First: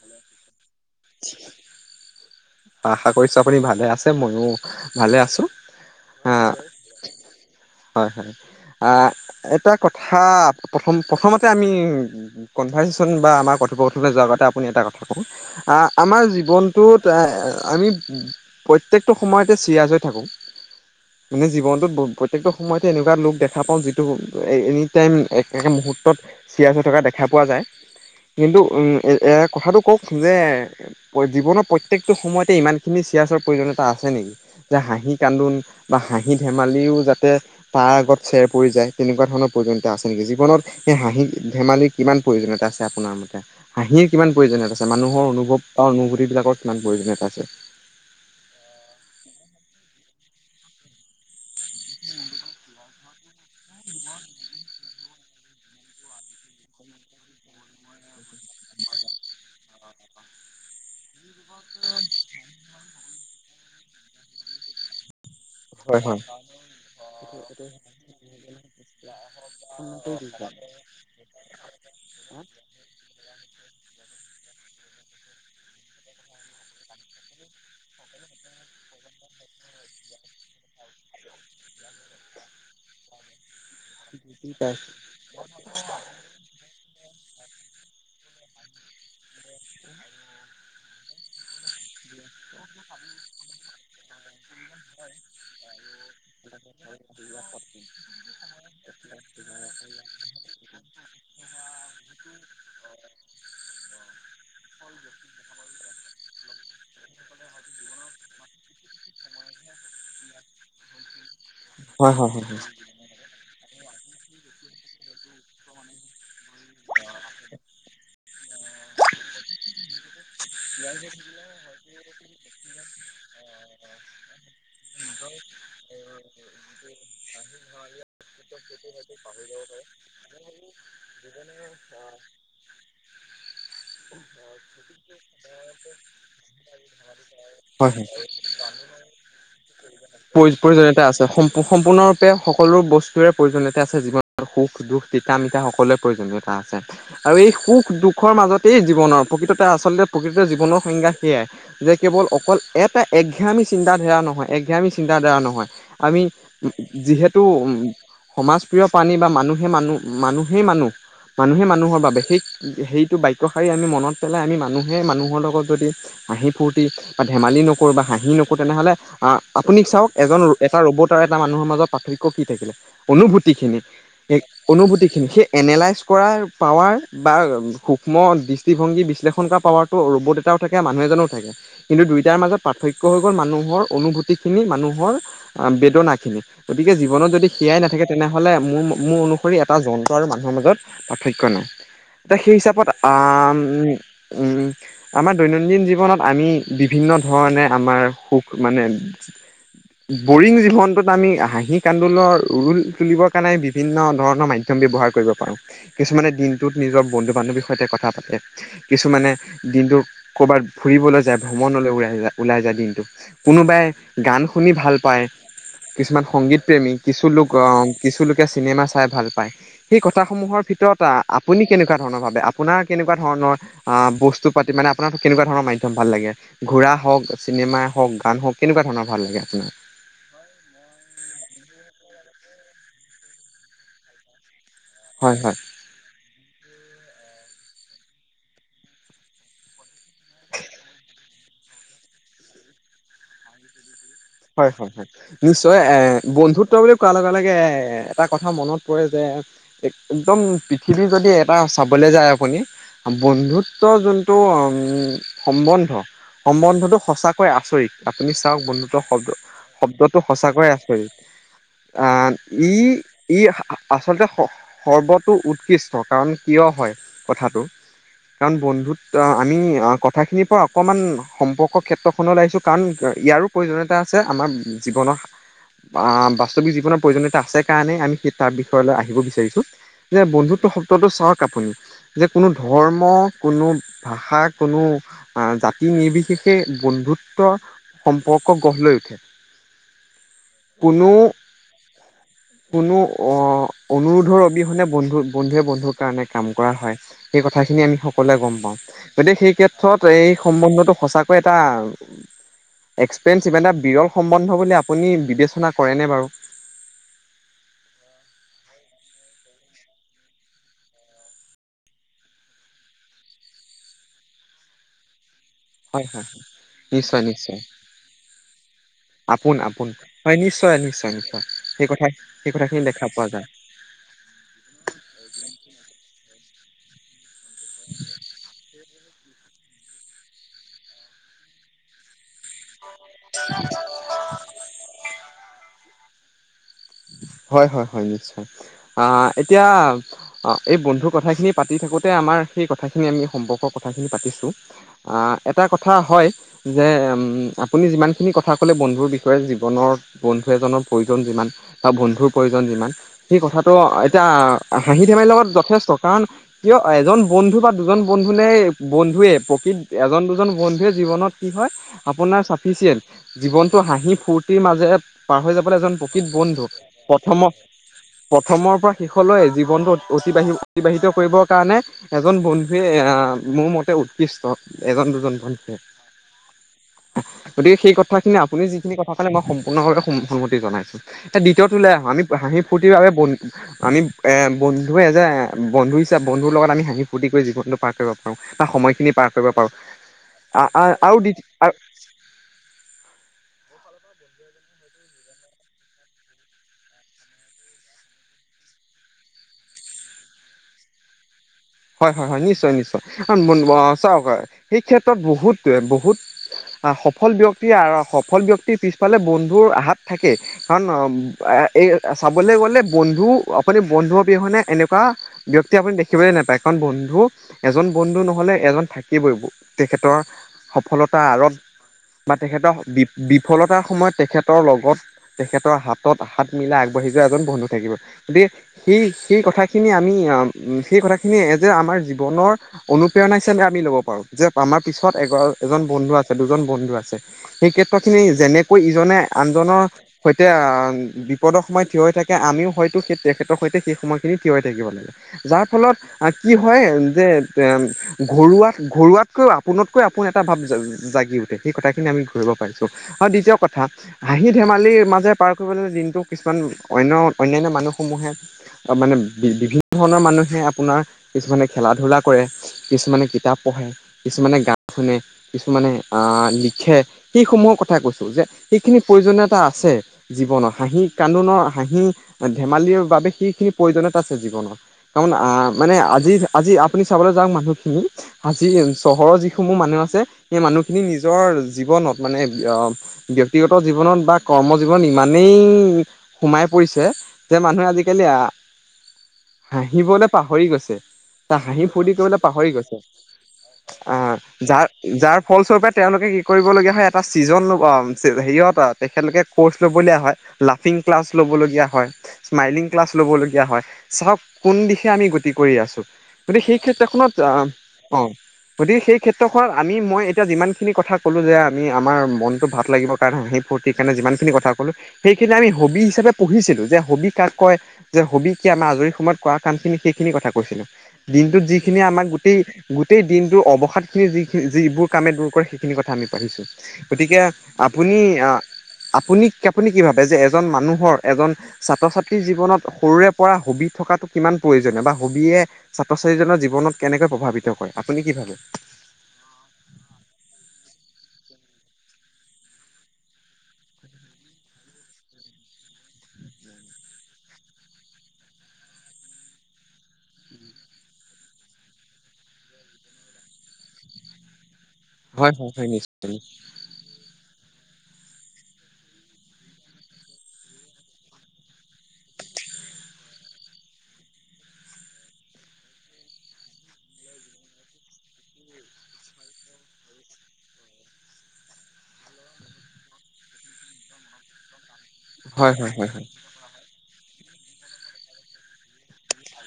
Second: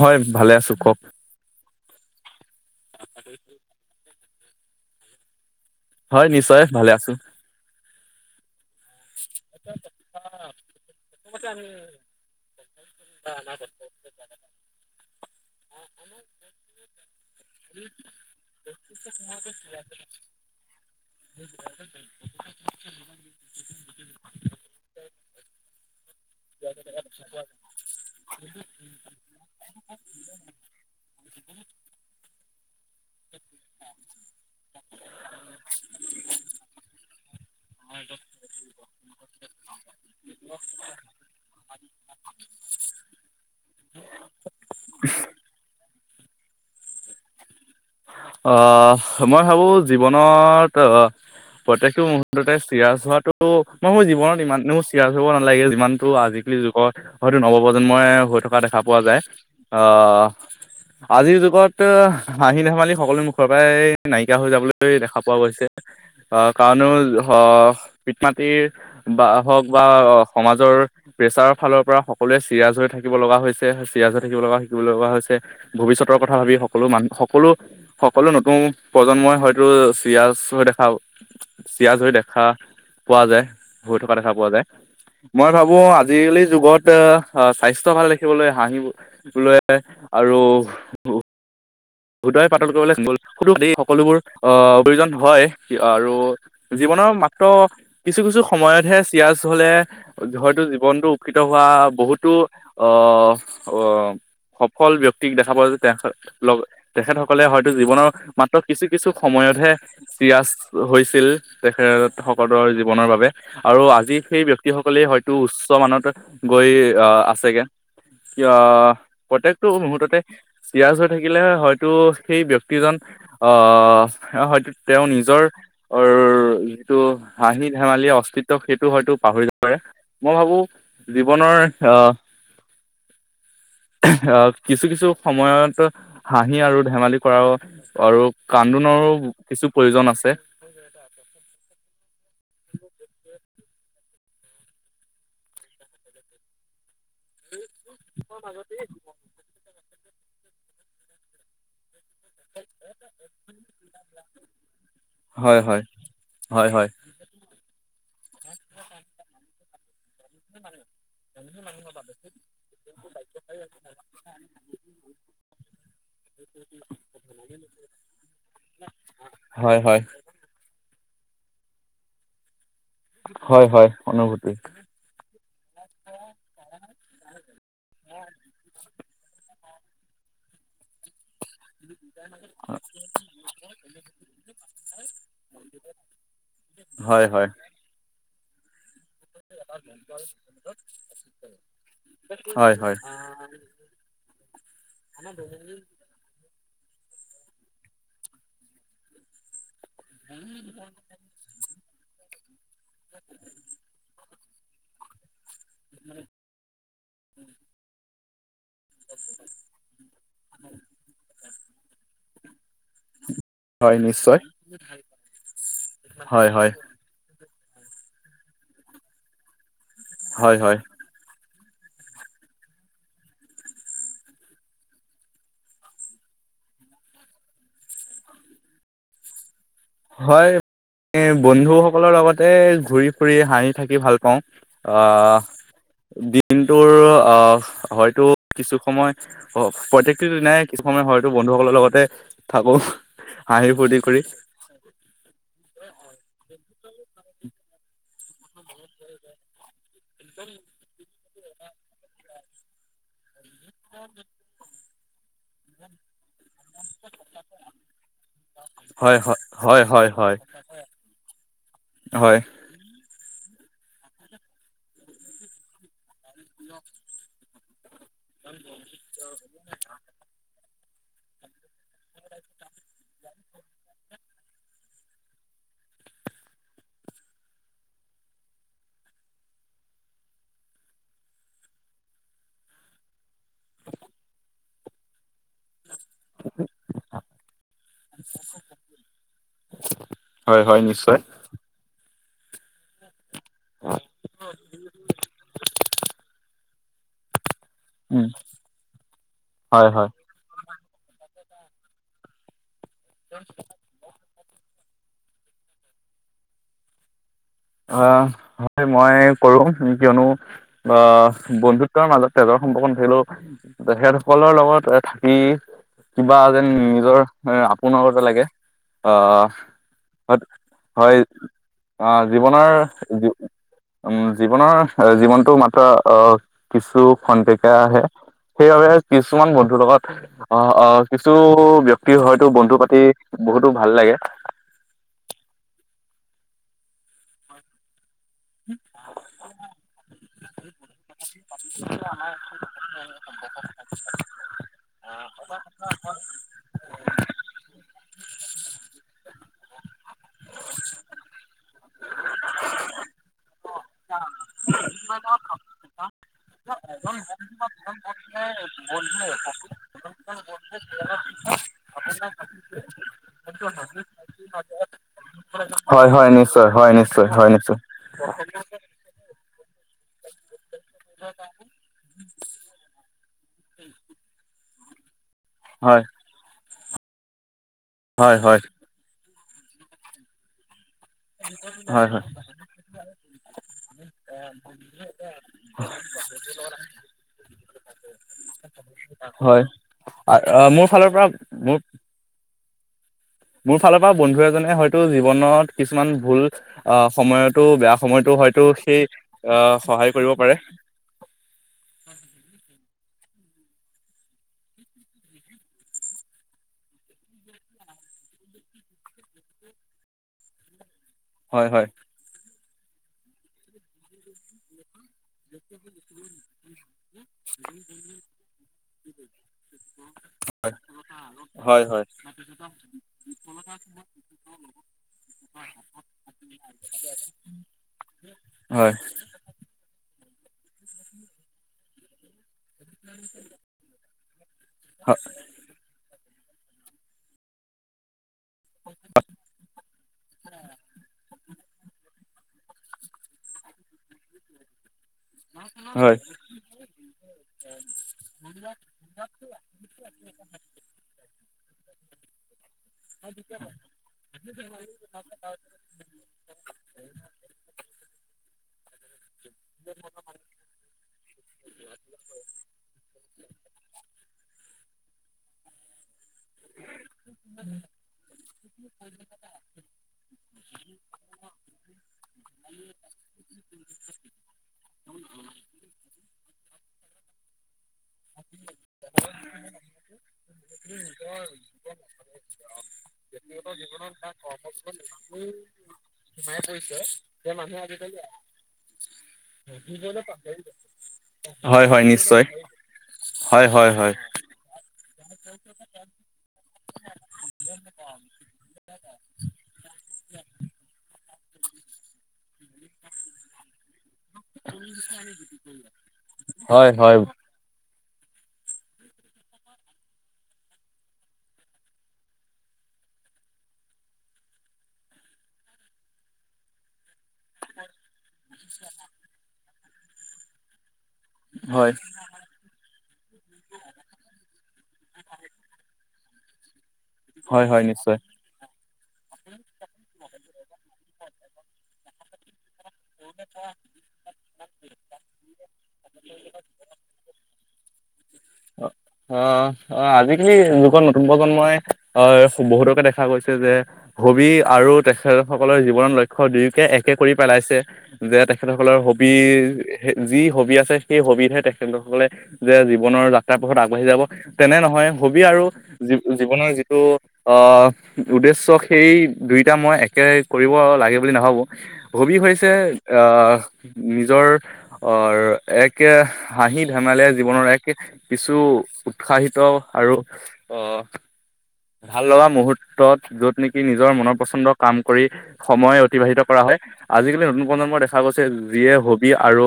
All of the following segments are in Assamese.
হয় ভালে আছো শু কক [unintelligible] ঠিক [unintelligible] আশা কৰিছো আপুনি ভালে আছে মই অ ভালে আছো হয় হা নিশ্চয় ভালে আছো এটা কথা প্ৰথম প্ৰথমতে আমি কনভাৰ্চেশ্যন বা আমাৰ কথোপকথলৈ যোৱাৰগতে আপুনি এটা কথা কব আমাৰ জীৱনটোত আমি প্ৰত্যেকটো সময়তে চিৰিয়াছ হৈ থাকোঁ মানে জীৱনটোত প্ৰত্যেকটো সময়তে এনেকুৱা লোক দেখা এনি টাইম এক এক মুহূৰ্তত চিৰায়াছ হৈ থকা দেখা পোৱা যায় কিন্তু কথাটো কওক যে জীৱনৰ প্ৰত্যেকটো সময়ত াতে ইমান খিনি চিয়চৰ প্ৰয়োজনীয়তা আছে নেকি যে হাঁহি কান্দোন বা হাঁহি ধেমালিও যাতে তাৰ আগত চেৰ পৰি যায় তেনেকুৱা ধৰণৰ প্ৰয়োজনীয়তা আছে নেকি জীৱনত স হাঁহি ধেমালিৰ কিমান প্ৰয়োজনীয়তা আছে আপোনাৰ মতে হাঁহিৰ কিমান প্ৰয়োজনীয়তা আছে মানুহৰ অনুভৱ অ অনুভূতি বিাক কিমান প্ৰয়োীয়তাছে আ [unintelligible] অ মই ভাবো জীৱন ত অ প্ৰত্েকটো মুহুৰৰ্ততে চিৰাছ হোৱাটো মই মোৰ জীৱনত ইমান মোৰ চিৰায়াছ হব নালাগে যিমানতটো আজিকালি যুগত হয়তো নৱপ্ৰজন্মই হৈ থকা দেখা পোৱা যায় আহ আজিৰ যুগত হাঁহি ধেমালি সকলো মুখৰ পৰাই এই নাইিকিয় হৈ যাবলৈ দেখাা পোৱা গৈছে হয় হয়। আহ কাৰণো এইটো একেবাৰে আহ পিত মাতৃৰ সঁচা। বা হওক বা সম্পূৰ্ণকৈ সমাজৰ প্ৰেছাৰৰ ফালৰ পৰা সকলোৱে চিয়াছ হৈ থাকিব লগা হৈছে চিয়াজে থাকিব লগা শিকিব লগা হৈছে ভৱিষ্যতৰ কথা ভাবি সকলো মানুহ সকলো সকলো নতুন প্ৰজন্মই হয়তো চিৰিয়াচ হৈ দেখা চিয়াচ হৈ দেখা পোৱা যায় হৈ থকা দেখা পোৱা যায় বুজা। মই ভাবো আজিকালি যুগত আহ স্বাস্থ্য ভাল দেখিবলৈ হাঁহিব আৰু সদয়ে পাতল কৰিবলৈ গলুেই সকলোবোৰ অ প্ৰয়োজন হয় আৰু জীৱনৰ মাত্ৰ কিছু কিছু সময়তহে চিয়িয়জ হলে হয়তো জীৱনটো উপৎকৃত হোৱা বহুতো আহ সফল ব্য়ক্তিক দেখা পোৱা যে তেওঁ লগ তেখেতসকলে হয়তো জীৱনৰ মাত্ৰ কিছু কিছু সময়তহে চৰাছ হৈছিল তেখেত হয় হয় হয় হয়। সকলোৰ জীৱনৰ বাবে আৰু আজি সেই ব্য্য়ক্তি সকলেই হয়তো উচ্চ মানত গৈ আহ আছেগে আহ প্ৰত্য়েকটো মুহুৰ্ততে চিৰা চৰা থাকিলে হয় হয় সেই ব্য্য়ক্তিজন আহ হয়তো তেওঁ নিজৰ যিটো হাঁহিনি ধেমালি অস্তিত্ব সেইটো হয়তো পাহৰি যাব পাৰে মই ভাবো জীৱনৰ আহ আহ কিছু কিছু সময়ত হাঁহি আৰু ধেমালি কৰা আৰু কান্দোনৰো কিছু প্ৰয়োজন আছে। প্ৰ প্ৰয়োজনীয়তা আছে সম সম্পূৰ্ণৰূপে সকলো বস্তুৰে প্ৰয়োজনীয়তা আছে জীৱনত সুখ দুখ তিতা মিঠা সকলোৰে প্ৰয়োজনীয়তা আছে আৰু এই সুখ দুখৰ মাজতেই জীৱনৰ প্ৰকৃততে আচলতে প্ৰকৃত জীৱনৰ সংজ্ঞা সেয়াই যে কেৱল অকল এটা এঘ্ৰামী চিন্তাধাৰা নহয় এঘ্ৰামী গা বেয়া হয় নহয় হয় আমি হয় হয় যিহেতু সমাজ প্ৰিয় পানী বা মাটি মানুহে মানুহ মানুহেই মানুহ মানুহে মানুহৰ বাবে সেই সেইটো বাক্যশাৰী আমি মনত পেলাই আমি মানুহে মানুহৰ লগত যদি হাঁহি ফূৰ্তি বা ধেমালি নকৰোঁ বা হাঁহি নকৰোঁ তেনেহ'লে হয় আপুনি হয় চাওক এজন এটা ৰ'বত আৰু এটা মানুহৰ মাজত পাৰ্থক্য কি থাকে অনুভূতি হয় খিনি হয় অনুভূতি অনুভূতি খিনি সেই এনালাইজ কৰা পাউৱাৰ বা সূক্ষ্ম দৃষ্টিভংগী উ্লেখকাৰ পাওৱাৰটো 'ৰবত এটাও থাকে মানুহ এটাও থাকে কিন্তু দুইটাৰ মাজত পাৰ্থক্য হৈ গ'ল মানুহৰ অনুভূতিক মানুহৰ বেদনা খিনি গতিকে হয় হয় জীৱনত যদি হয় সেয়াই নাথাকে তেনেহ'লে মোৰ মোৰ অনুসৰি এটা যন্ত্ৰ আৰু মানুহৰ মাজত পাৰ্থক্য নাই এতিয়া সেই হয় হিচাপত হয় আমাৰ দৈনন্দিন জীৱনত আমি বিভিন্ন ধৰণে আমাৰ সুখ মানে আ [unintelligible] বৰিং জীৱনটোত আমি হাঁহি কান্দোনৰ ৰুল তুলিবৰ কাৰণে বিভিন্ন ধৰণৰ মাধ্যম ব্যৱহাৰ কৰিব পাৰোঁ কিছুমানে দিনটোত নিজৰ বন্ধু বান্ধৱীৰ সৈতে কথা পাতে কিছুমানে দিনটো কৰ'বাত ফুৰিবলৈ যায় ভ্ৰমণলৈ ওলাই ওলাই যায় দিনটো কোনোবাই হয় নিশ্চয় গান শুনি ভাল পায় কিছুমান হয় সংগীত হয় প্ৰেমী কিছু লোক অ কিছু লোকে চিনেমা চাই ভাল পায় সেই হয় কথাসমূহৰ হয় ভিতৰত আপুনি কেনেকুৱা ধৰণৰ ভাবে আপোনাৰ কেনেকুৱা ধৰণৰ বস্তু পাতি মানে আপোনাৰ কেনেকুৱা ধৰণৰ মাধ্যম ভাল লাগে ঘূৰা হওক চিনেমাই হওক গান হওক কেনেকুৱা ধৰণৰ ভাল লাগে আপোনাক হয় বন্ধুসকলৰ লগতে ঘূৰি ফুৰি হাঁহি থাকি ভাল পাওঁ হয় হয়। অ দিনটোৰ অ হয়তো কিছু সময় পৈতেক নাই কিছু সময় হয় ত বন্ধুসকলৰ লগতে থাকো হাঁহি ফূৰ্তি কৰি হয় হয় হয় নিশ্চয় এ বন্ধুত্ব বুলি কোৱা লগে লগে গে এটা কথা মনত পৰে যে এক একদম পৃথিৱী যদি এটা চাবলৈ যায় আপুনি বন্ধুত তহ ', যোনটো উ', সম্বন্ধ -সম্বন্ধটো সঁচাকৈ আচৰিত আপুনি চাওক বন্ধু। হয় শব্দ হয় হয় হয় -শব্দটো হয় সঁচাকৈয় আচৰিত আহ', হয় ই', ই', আ', - আ', আচলতে স', সৰ্বতো উৎকৃষ্ট। [unintelligible] কাৰণ কিয় হয় কথাটো? কাৰণ বন্ধুত আ ', আমি আ ', কথাখিনিৰ পৰা অকণমান সম্পৰ্কৰ ক্ষেত্ৰখন ও আহিছোঁ কাৰণ ইয়াৰো প্ৰয়োজনীয়তা আছে আমাৰ জীৱনৰ বাস্তৱিক জীৱনৰ প্ৰয়োজনীয়তা আছে। কাৰণে আমি সেই তাৰ বিষয়লৈ আহিব বিচাৰিছোঁ, যে বন্ধুত্ব শব্দটো চাওক আপুনি যে কোনো ধৰ্ম কোনো ভাষা কোনো জাতি নিৰ্বিশেষে বন্ধুত্ব তৰ্ক গঢ় লৈ উঠে হয় হয় কোনো নিশ্চয় কোনো অ', অনুৰোধৰ অবিহনে বন্ধু -বন্ধুৱে -বন্ধুৰ কাৰণে কাম কৰা হয়। সেই কথা কথাখিনি আমি উম সকলোৱে গম পাওঁ, গতিকে সেই হয় ক্ষেত্ৰত হয় এই সম্বন্ধতো সঁচাকৈ এটা এক্সপেঞ্চিভ এটা বিৰল সময় কন হ'বলে আপুনি বিবেচনা কৰে নে বাৰু? অ', হয় ', মই কৰো কিয়নো আহ বন্ধুত্বৰ মাজত তেজৰ সম্পৰ্ক নাথাকিলো, তেখেতসকলৰ লগত সি হয় ', হয় কিবা যেন, নিজৰ নিশ্চয় নিশ্চয়। আপোনৰকতে লাগে আহ', আপোন আপোন হয়- নিশ্চয় নিশ্চয় হয় নিশ্চয় সেই কথা আহ ', সেই কথাখিনি জীনৰ দেখা পোৱা যায় ', জীৱনৰ জীৱনতটো মাত্ৰ কিছু খন্তেকা আহে', সে সেইবাবে কিছুমান বন্ধুৰ লগত অ', - অ', কিছু ব্যক্তি হয়তো বন্ধু পা তি বহুতো ভাল লাগে। হয়- হয়- হয় নিশ্চয়। আহ ', এতিয়া এই বন্ধুৰ কথাখিনি পাতি থাকোঁতে আমাৰ সেই কথাখিনি আমি সম্পৰ্কৰ কথাখিনি পাতিছোঁ, আহ ', এটা কথা হয় যে', ম ', আপুনি যিমানখিনি কথা কলে বন্ধুৰ বিষয়ে জীৱনৰ বন্ধু এজনৰ প্ৰয়োজন যিমান বা বন্ধুৰ প্ৰয়োজন যিমান সেই কথাটো এতিয়া হাঁহি ধেমালিৰ লগত যথেষ্ট কাৰণ কিয়, এজন বন্ধু বা দুজন বন্ধুলেহে বন্ধুৱে প্ৰকৃত এজন দুজন বন্ধুৱে জীৱনত কি হয় আপোনাৰ চাফিচিয়েণ্ট। জীৱনটো হাঁহি ফূৰ্তিৰ মাজেৰে পাৰ হৈ যাবলৈ এজন হয় হয় প্ৰকৃত নিশ্চয় বন্ধু। হয় নিশ্চয় -হয় নিশ্চয় শিষলৈ জীৱনটোত অতিবাহি অতিবাহিত কৰিবৰ কাৰণে এজন বন্ধুৱে মোৰ আহ ', মতে উৎকৃষ্ট। এজন দুজন খন্তেক হয় [inaudible] গতিক সেইথাখিনি হয় হয় আপুনি যিখিনি কথা কলে নহ ', সম্পূৰ্ণ ভাৱে সন্মতি জনাইছো। এ দ্বিতীয়টোলৈ আহোঁ হয় আমি হয় হাঁহি ফূৰ্তিৰ বাবে আমি বন্ধুৱে এ যে বন্ধু হিচাপে বন্ধুৰ লগত আমি হাঁহি ফূৰ্তি কৰি জীৱনটো পাৰ কৰিব পাৰোঁ বা সময়খিনি পাৰ কৰিব হয় পাৰোঁ আ- আহ, মোৰ ফালৰ পৰা আৰু মোৰ মোৰ ফালৰ পৰা বন্ধু এজনে হয়তো জীৱনত কিছুমান ভুল আহ সময়তো বেয়া সময়তো হয়তো সেই আহ সহায় কৰিব পাৰে। হয় হয় হয় নিশ্চয় নিশ্চয়। চাওক সেই ক্ষেত্ৰত বহুত বহুত সফল ব্যক্তি সফল ব্যক্তিৰ পিছফালে বন্ধুৰ হাত থাকে। কাৰণ হয় এই হয় চাবলৈ গ'লে বন্ধু আপুনি বন্ধু অবিহনে এনেকোৱা থকা ব্যক্তি আপুনি দেখিবলৈ নাপায়। কাৰণ বন্ধু এজন বন্ধু নহ'লে এজন থাকিবই তেখেতৰ সফলতাৰ আঁৰত হয় হয় বা তেখেতৰ বি বিফলতাৰ সময়ত তেখেতৰ লগত তেখেতৰ হাতত হাত মিলাই আগবাঢ়ি যোৱা এজন বন্ধু থাকিব গতিকে হয় সেই সেই কথাখিনি আমি উম সেই কথা যে আমাৰ জীৱনৰ অনুপ্ৰেৰণা হিচাপে আমি ল'ব পাৰো। যে আমাৰ পিছত এ এজন বন্ধু আছে। দুজন বন্ধু আছে সেই ক্ষেত্ৰ খিনি যেনেকৈ ইজনে আনজনৰ সৈতে, বিপদৰ সময় থিয় হৈ থাকে এতিয়া আমিও হয়তো সেই তেখেতৰ সৈতে সেই সময়খিনি থিয় হৈ থাকিব লাগে যাৰ ফলত হয় কি হয় যে এ ঘৰুৱাত ঘৰুৱাতকৈ আপোনতকৈ আপোন এটা ভাৱ জাগি উঠে সেই কথাখিনি আমি ধৰিব পাৰিছো হয় দ্বিতীয় কথা হাঁহি ধেমালিৰ মাজে পাৰ কৰিবলে দিনটো কিছুমান অনয় অন্যয়ানয় মানুহসমূহে মানে বি বিভিন্ন ধৰণৰ মানুহে আপোনাৰ কিছুমানে খেলা ধূলা কৰে কিছুমানে কিতাপ পঢ়ে কিছুমানে গান শুনে কিছুমানে লিখে সেইসমূহৰ কথা ই কৈছোঁ যে সেইখিনি প্ৰয়োজনীয়তা আছে জীৱনৰত হাঁহি কান্দোনৰ হাঁহি ধেমালিৰ বাবে সেইখিনি প্ৰয়োজনীয়তা আছে জীৱনৰত কাৰণ অ অ মানে আজি আজি আপুনি চাবলৈ যাওক মানুহখিনি আজি চহৰৰ যিসমূহ মানুহ আছে সেই মানুহখিনি নিজৰ জীৱনত মানে অ ব্যক্তিগত জীৱনত বা কৰ্ম জীৱন ইমানেই সোমাই পৰিছে যে মানুহে আজিকালি হাঁহিবলৈ বা হাঁহি হয় হয় ফূৰ্তি কৰিবলৈ নিশ্চয় পাহৰি গৈছে হয় হয় হয় যাৰ ফলস্বৰূপে তেওঁলোকে কি কৰিবলগীয়া হয় এটা ছিজন ল'ব হেৰিয়ত তেখেতলোকে ক'ৰ্চ ল'বলগীয়া হয় লাফিং ক্লাছ ল'বলগীয়া হয় স্মাইলিং ক্লাছ ল'বলগীয়া হয় চাওক কোন দিশে আমি গতি কৰি আছো গতিকে সেই হয় ক্ষেত্ৰ হয় খনত অ গতিকে সেই ক্ষেত্ৰখনত আমি মই এতিয়া যিমানখিনি কথা কলো যে আমি আমাৰ মনতটো ভাল লাগিবৰ কাৰণে সেই ফূুৰ্তিৰ কাৰণে যিমানখিনি কথা কলো সেইখিনি আমি হবি হিচাপে পঢ়িছিলো যে হবি কাক কয় যে হবি কি আমাৰ আজৰি সময়ত কৰা কামখিনি সেইখিনি কথা কৈছিলো দিনটোত হয় যিখিনি আমাক গোটেই গোটেই দিনটোৰ অৱসাদখিনি যিখিনি যিবোৰ কামে দূৰ কৰে সেইখিনি কথা আমি পঢ়িছো গতিকে হয় হয় নিশ্চয় আপুনি আপুনি আপুনি কি ভাবে যে এজন মানুহৰ এজন ছাত্ৰ ছাত্ৰী কি জীৱনত সৰুৰে পৰা হবি থকাটো প্ৰয়োজন বা হবিয়ে ছাত্ৰ ছাত্ৰীজনৰ জীৱনত কেনেকৈ প্ৰভাৱিত কৰে আপুনি কি ভাবে অ অ অ আজিকালি যুগত ন নতুন প্ৰজন্মই আহ বহুতকে দেখা গৈছে যে হবি আৰু তেখেত সকলৰ জীৱনৰ লক্ষ্য দুয়োকে একে কৰি পেলাইছে যে তেখেতসকলৰ হবিৰ যি হবি আছে সেই হবিতহে তেখেত সকলে যে জীৱনৰ তাৰ পাছত আগবাঢ়ি যাব তেনে নহয় হবি হয় আৰু হয় হয় নিশ্চয় জীৱনৰ যিটো অ উদ্দেশ্য সেই দুইটা মই একে কৰিব লাগে বুলি নাভাবো হবি হৈছে আহ নিজৰ আহ এক হাঁহি ধেমালি জীৱনৰ এক কিছু উৎসাহিত আৰু আহ ভাল লগা মুহূৰ্তত য'ত নেকি নিজৰ মনৰপচন্দক কাম কৰি হয় হয় সময় হয় হয় অতিবাহিত কৰা হয় আজি নতুন প্ৰজন্মই দেখা গৈছে যিয়ে হ বি আৰু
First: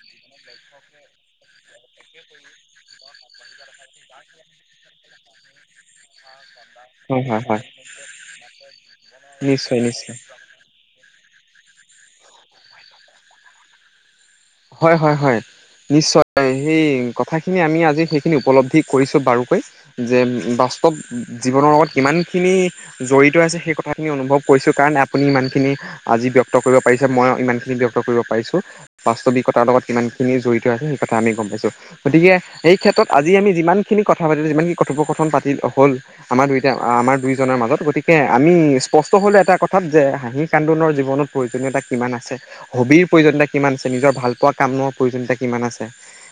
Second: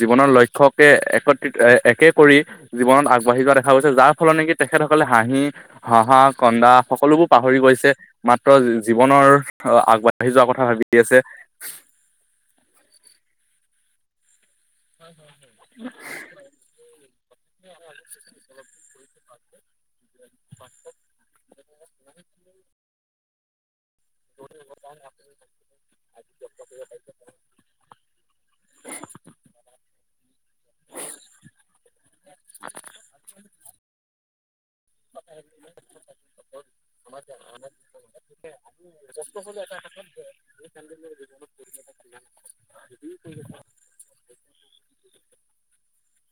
জীৱনৰ লক্ষ্য শিক্ষকে একত্ৰিত একে কৰি জীৱনত আগবাঢ়ি যোৱা দেখা গৈছে যাৰ ফল নেকি তেখেতসকলে হাঁহি হাঁহা কন্দা হয় সকলোবোৰ হয় পাহৰি হয় গৈছে মাত্ৰ জীৱনৰ নিশ্চয় নিশ্চয় আগবাঢ়ি যোৱা কথা ভাবি ঠিকে আছে হয় হয় হয় নিশ্চয় সেই কথাখিনি আমি আজি সেইখিনি উপলব্ধি কৰিছো বাৰুকৈ যে বাস্তৱ জীৱনৰ লগত কিমানখিনি জড়িত আছে সেই কথা কথাখিনি অনুভৱ কৰিছো কাৰণ আপুনি ইমানখিনি আজি ব্যক্ত কৰিব পাৰিছে মই ইমান খিনি ব্যক্ত কৰিব পাৰিছো বাস্তৱিক তাৰ লগত কিমান খিনি জড়িত আছে সেই কথা আমি গম পাইছো গতিকে সেই ক্ষেত্ৰত আজি আমি যিমান খিনি কথা পাতিলো যিমানি কথোপকথন পাতি হ'ল আমাৰ দুইটা আমাৰ দুইজনৰ মাজত গতিকে আমি স্পষ্ট হ'লোঁ এটা কথাত যে হাঁহি কান্দোনৰ জীৱনত প্ৰয়োজনীয়তা কিমান আছে হবিৰ প্ৰয়োজনীয়তা কিমান আছে নিজৰ ভাল পোৱা কামৰ প্ৰয়োজনতা কিমান আছে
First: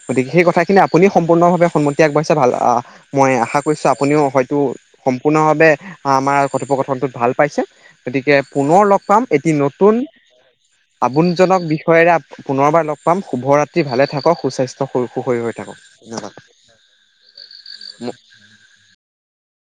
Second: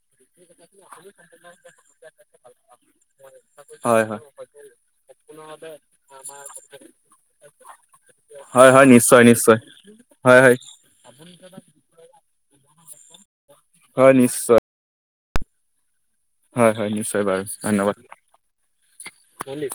গতিকে সেই কথাখিনি আপুনি সম্পূৰ্ণ ভাৱে সন্মতি আগবঢ়াইছে ভাল আহ মই আশা কৰিছো হয় হয় আপুনিও হয়তো সম সম্পূৰ্ণভাৱে আমাৰ কথোপকথনটোত ভাল পাইছে গতিকে হয় পুনৰ হয় লগ পাম নিশ্চয় এটি নিশ্চয় নতুন হয় হয় আমোদজনক বিষয়ৰে আকৌ পুনৰবাৰ লগ পাম শুভ ৰাত ত্ৰি ভালে হয় থাকক সু নিশ্চয় স্বাস্থ্য সৰু শৰিৰীৰ হৈ থাকক ধন্যবাদ। হয় হয় নিশ্চয় বাৰু ধন্যবাদ হলি